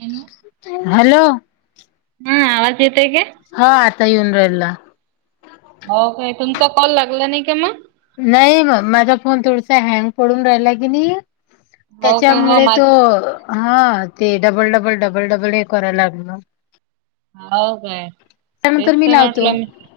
Hello. Hello हा आज जतेक तयनरला हो काही तुमचा कॉल लागला नाही का मग नाही मग माझा फोन थोडसा हँग पडून राहिला की नाही हो काय हो त्याच्यामुळे माझ तो हा ते डबल डबल डबल डबल कराय लागलं हो काय त्यानंतर तेच मी का लावतो म्हटलं मी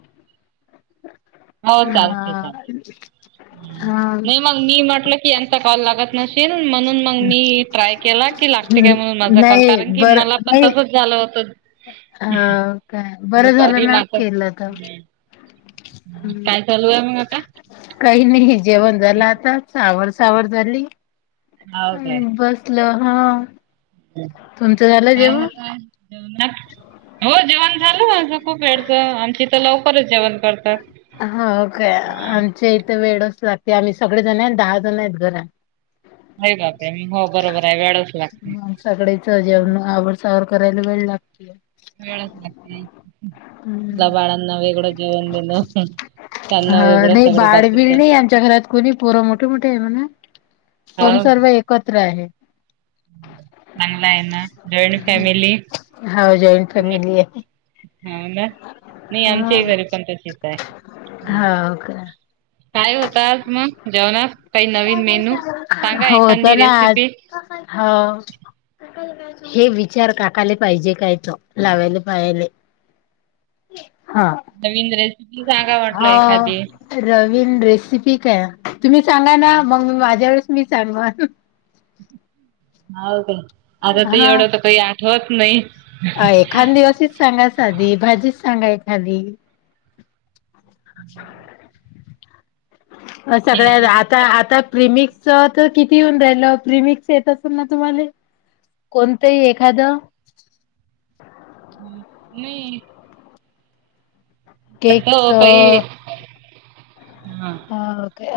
हो चालते चालते. हा हा नाही मग मी म्हटलं की यांचा कॉल लागत नशील म्हणून मग मी ट्राय केला की लागते का म्हणून माझा कॉल नाही कारण की बर मला पण नाही तसंच झालं होतं अ काय बरं झालं दुपारी ना माझं केलं तर काय चालू आहे मग आता? काही नाही जेवण झालं आताव सावरवरधली हो अ काय बसलं हा तुमचं झालं काय जेव्हा, होतय जेवणात? हो जेवण झालं माझ खूप वेळचं आमची तर लवकरच जेवण करतात. हा काय आमच्या इथे वेळच लागते आम्ही सगळे जण आहेत दहा जण आहेत घरात अरे बापरे! मग हो बरोबर आहे वेळच लागते. माणसाकडेच जेव हं, आवड, सावर करायला वेळ लागतो, वेळ मला हम्म बाळांना वेगळं जीवन दिल हा नाही बाळबल हो नाही आमच्या घरात कोणी पोरं मोठे मोठे आहे म्हणा पण सर्व चांगलं एकत्र आहे चांगला आहे ना जॉईंट फॅमिली हा जॉईंट उलट फॅमिली आहे हो ना नाही हा आमच्याही घरी पण तशीच आहे. हा काय काय होत आज मग जेवणात काही नवीन मेनू सांगा हो तर एखादी ना आज हो ह हे विचार काकाले पाहिजे काय त लावायला पाहाले रवींद्र हा नवीन रेसिपी काय तुम्ही सांगा ना मग माझ्यावरच मी सांग हो का आता ते एवढं तर काही आठवत नाही अ एखादीवशीच सांगा साधी भाजीच सांगा एखादी अ हे सगळ्या आता दुसरं आता प्रिमिक च तर किती येऊन राहिलं प्रिमिक्स येत असेल ना तुम्हाला कोणतंही एखादं नाही तर केक्स तो काही हा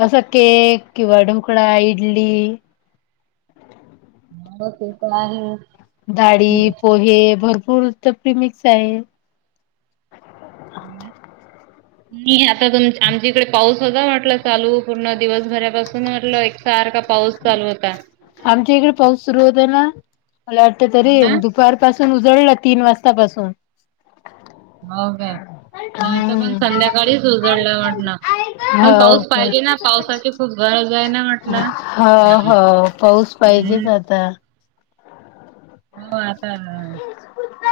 असा केक किंवा डुकळा इडली ह ग ते त ाळी पोहे भरपूर त प्रीमिक्स आहे नाही आता तुम आमच्या इकडे पाऊस होता वाटला चालू पूर्ण दिवसभरापासून म्हटलं एकार आमच्या इकडे पाऊस सुरू होता ना मला वाटत तरी हो ना दुपार पासून उजळलं तीन वाजतापासून हो काे इथं पण हम्म संध्याकाळीच उजळलं म्हट ना पण हो पाऊस पाहिजे ना का पावसाची खूप गरज आहे ना म्हटलं हो हो पाऊस हम्म पाहिजेच आता ह आता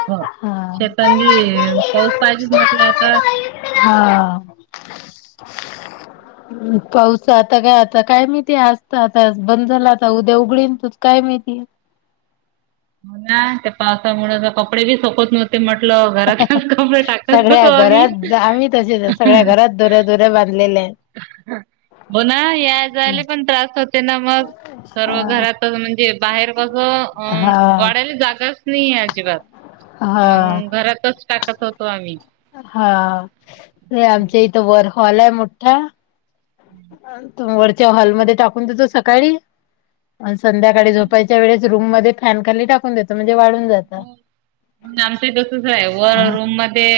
हो हा. शेतांली, पाऊस पाहिजे म्हटला आता. हा. ह [inaudible] पाऊस आता काय आता काय मीहीती आजत आता बंद झाला, आता उद्या उघडीन काय? काय माहीती. मला ते पावसामुळे कपडे बी सोकत नव्हते, म्हट लं घरातलेच कपडे टाकत सगळ्या होतो, आम्ही. घरात आम्ही तसेच आहे सगळ्या घरात दोऱ्या दोऱ्या बांधलेल्या आहेत. बना या जाले पण त्रास होते. ना मग. सर्व हा घरातच म्हणजे बाहेर बघ अ हा पडायला जागाच नाहीये, अजिबात. मग घरातच टाकत होतो आम्ही. हा. आमच्या इथं वर हॉलये मोठठा. तो वरच्या हॉलमध्ये टाकून देतो, सकाळी संध्याकाळी झोपायच्या वेळेस रूम मध्ये फॅन खाली टाकून देत, म्हणजे वाळून जात. हो. आमच तसच आहे, वर रूम मध्ये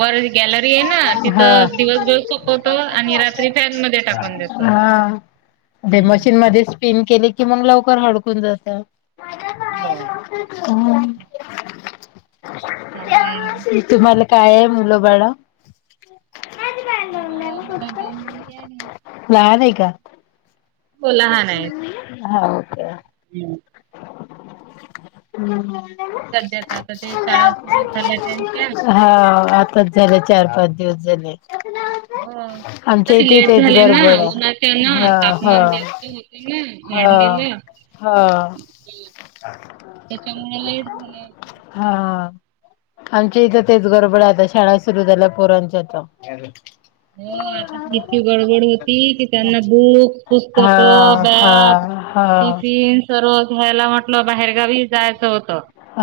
वर गॅलरीयेना तिथं दिवस सूकवतो आणि रात्री फॅन म हा ते हम्म मशीन मध्येच पिन केले की मग लवकर हडकून जात. हो. हम्म. चागलय. काय आहे मुलं बाळ. जवळ मला दोन मुली आहेत. लहान आहे का? हाव का? हम्म. हम्म हम्म. सध्या तर आता ते शाळा सुरू झाल्या त्यांच्या. हाव. बस झाले, चार पाच दिवस झाले. हो आमच्या तरी इथे इ तेच गडबडये, हाव. मान जास्त होते ना, वाढलेलं. हा त्याच्यामुळे लेट झाले हा. आमच्या इथं तेच गडबडे, आता शाळा सुरु झाल्या, पोरांच्या आता. हो आता त इतकी गडबड होती की, त्यांना बुक, पुस्तक, हा हा बॅग, हा टिफिन स यला म्हटलं बाहेरगावी जायचं होत,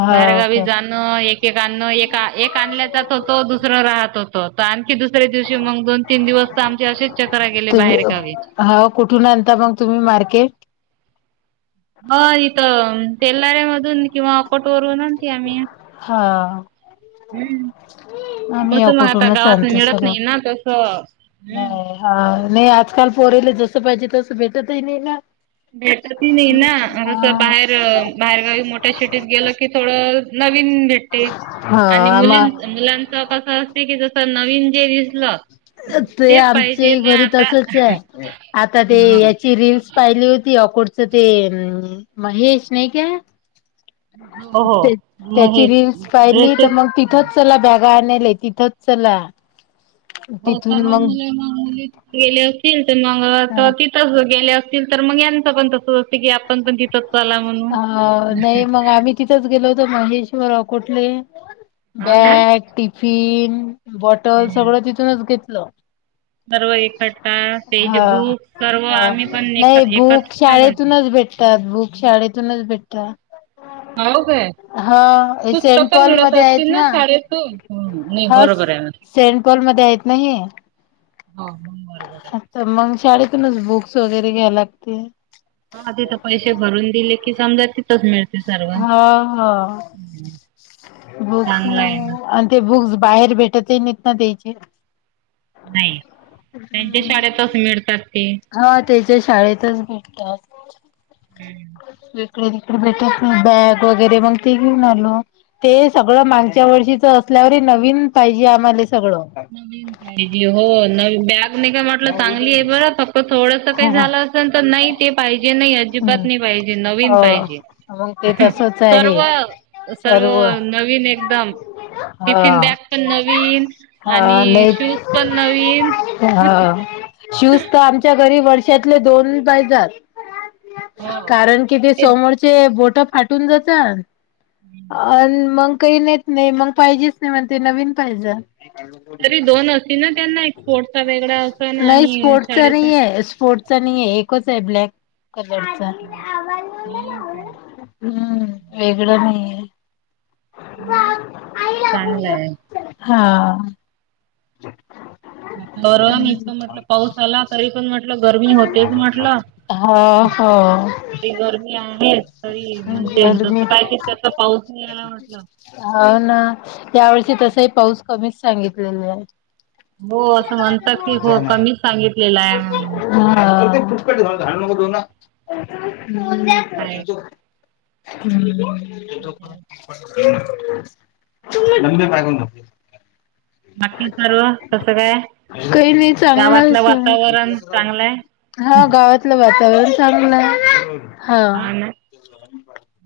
हा बाहेरगावी का जाणं. आणि एकआणल्या जात होत, दुसरं राहत होत. आणखी दुसरे दिवशी मग दोन तीन दिवस तर आमचे असेच चक्र गेले तुम्ही बाहेर गावी. हा कुठून आणता मग तुम्ही मार्केट? ह इथं तेेलऱ्या मधून किंवा अ कोट वरून आणती आम्ही. हम्म. आमी या कसं मग कोट आता वर्णन गावात आणतो मिळत सगळ, नाही ना तसं हम्म. नाही हा नाही आजकाल पोरला जस पाहिजे तस भेटतही नाही ना. भेटती नाही ना तस बाहेर हा बाहेरगावी मोठ मोठ्या शीटीत गेलं की थोडं नवीन भेटते. आणि हा मग मुलीं मुलांच कस असते की, जसं नवीन जे दिसलं ते तेच आमच्या पाहिजे ना घरी आता तसचे, आता ते याची रीलस पाहिली होती. अकोडचं ते महेश नाही का? हो हो त्याची हे रील पाहिली त ड्रेसेस मग तिथ चला बॅग गा अनले तिथच चला. हो तिथून सर्व मग मुलेली गेले असतील तर मंग तर तिथच गेले अस तर मगचं पण तस की आपण पण ति तत्वा आला अ म्हणून नाही मग आम्ही तिथंच गेलो महेश्वर अकोठले हो ना बॅग टि फीन बॉटल सगळं तिथूनच घेतलं सर्व इकट्ठा त्याचे हा बुक सर्व हा आम्ही पण एक नाही बुक एकत्र करतो. शाळेत ूनच भेटतात बुक शाळेतूनच भेटतात हो काय हा सेंट पुस्तकं पॉल मिळत मध्ये आहेत असतील ना शाळेतून? हम्म नाही ह बरोबर आहे मॅम. सेंट पॉल म ेत नाही हा मंग बरोबर आहे बुक्स वगैरे घ लागते ह हो तिथ पैसे भरून दिले की समजा तिथंच मिळते सर्व. हा ह बस चांगला आहे ना. आणि ते बुक्स बाहेर भेटतनत ना त्यायचे नाही त्यांच्या शाळेतस मिळतात ते हा त्याच्या शाळेतच इकडे तिकडे भेटत नाही, बॅग वगैरे मग ते घेऊन आलो. ते सगळं मागच्या वर्षीच असल्यावर नवीन पाहिजे आम्हाले. हो न बॅग नाही काय म्हटलं चांगली आहे बर फक्त थोडस काही हा हा झालं तर नाही ते पाहिजे नाही अजिबात हम्म नाही पाहिजे नवीन हो पाहिजे मग ते तसच आहे सर्व सर्व नवीन एकदम टिफिन हा बॅग पण नवीन हा आणि नाही शूज पण नवीन हा शूज तर आमच्या घरी वर्षातले दोन पाहिजात ह कारण की ते समोरचे बोट फाटून जात आणि मग काही नाहीेत नाही मग पाहिजेच नाही म्हण ते नवीन पाहिजे तरी दोन असतील ना त्यांना एक स्पोर्टचा वेगळा असन नाही आणि स्पोर्ट्सचा शाळेचा नाही आहे स्पोर्ट्स नाही एकच आहे ब्लॅक कलरचा हम्म काय हम्म वेगळं नाही आहे हो ना चांगलंय हा ह परवा म्हटलं पाऊस आला तरी पण म्हटलं गरमी होतेच म्हटलं हो हो तरी गरमी आहे तरी म्हणजे गरमी जसं काय ते तस पाऊस नाही यायला म्हटलं हो ना त्या वर्षी तसही पाऊस कमीच सांगितलेला आहे रथथ सांगितलेलं आहे फुटकट म्हणून ना काय हुं म्हणजे हुं [unintelligible] बाकी सर्व कसं काय कइ नाही चांगलं गावातलं अस वातावरण आहे. चांगलं आहे हा गावातलं वातावरण चांगलं आहे. हा [unintelligible]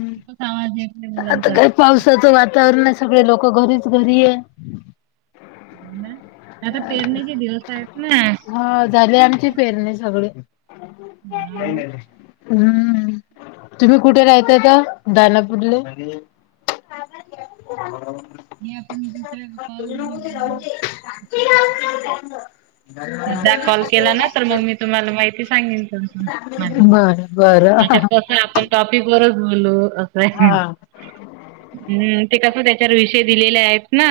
खूपच आवाज येत नाही आता मुलांचा काय पावसाचं वातावरण आहे. सगळे लोक घरीच घरी आहे. [unintelligible] आता पेरणीचे दिवस आहेत ना हा झाली आमची पेरणी सगळी. हा नाही ना नाही नाही. हम्म तुम्ही कुठे रायते आता दालापूरले. [unintelligible] [unintelligible] बोलू ना [unintelligible] साधा कॉल केला ना तर मग मी तुम्हाला माहिती सांगेन माझी. बरं बरं त्याच्यात कस आहे आपण टॉपिक वरच हलो असं आहे हा. ह् ते कस त्याच्यावर विषय दिलेले आहेत ना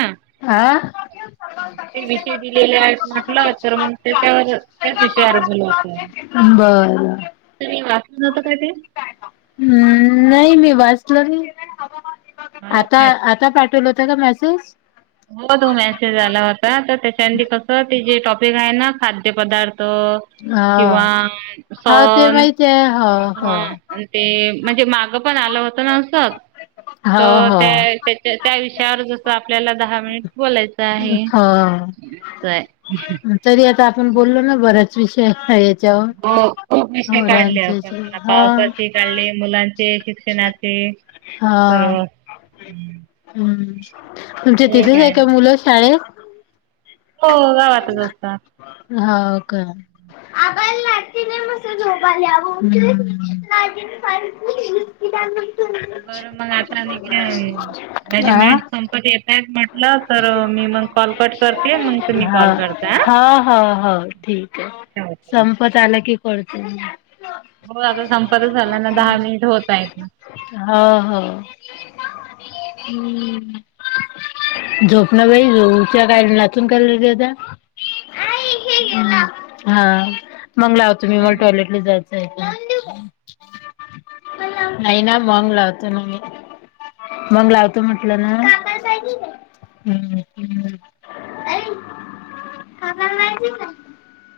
ते विषय दिलेले आहेत म्हटलं तर मग त्याच्यावर [unintelligible] त्याच विषयावर बोलू आपण बरं. तुम्ही वाच हम्म नाही मी वाचलं नाही. हो आता काय आता पाठवलं होत का मेसेज. हो तो मेसेज आला होता तर त्याच्या मधी कस ते जे टॉपिक आहे ना खाद्य पदार्थ र्थ किंवा हा. हो ते सण माहिती आहे हो हो ह ते म्हणजे माग पण आलं होत ना अस त हो हो. त्या त्याच्या त्या विष यावर जस आपल्याला दहा मिनिट बोलायचं आहे. हो तरी आता आपण बोललो ना बऱ्याच विषयात आहेत. हो खूप विषय काढले आपण हा पावसाची काढले मुलांचे शिक्षणाचे हा. सर्व. हम्म तुमच्या हे तिथेच आहे काय का ना मुलं शाळेत. हो गावातच असता. हा का. [unintelligible] [unintelligible] बरं मग आता निघले आहे माझी आ? मेट संपत येतायेत म्हटलं तर मी मग कॉल कट करते मग तुम्ही हा कॉल करता हा हा हा ठीक आहे. हां संपत आल कीे कॉल पण. होय आता संपतच आला ना दहा मिनिट होत आहेत ना हा ह [inaudible] हम्म. [unintelligible] [inaudible] हा मंग लाव तुम्ही मला काय म्हटलं टॉयलेटला जायचं आता. नाही ना मंग लावते ना मी. मग लावतो म्हटलं ना. [unintelligible]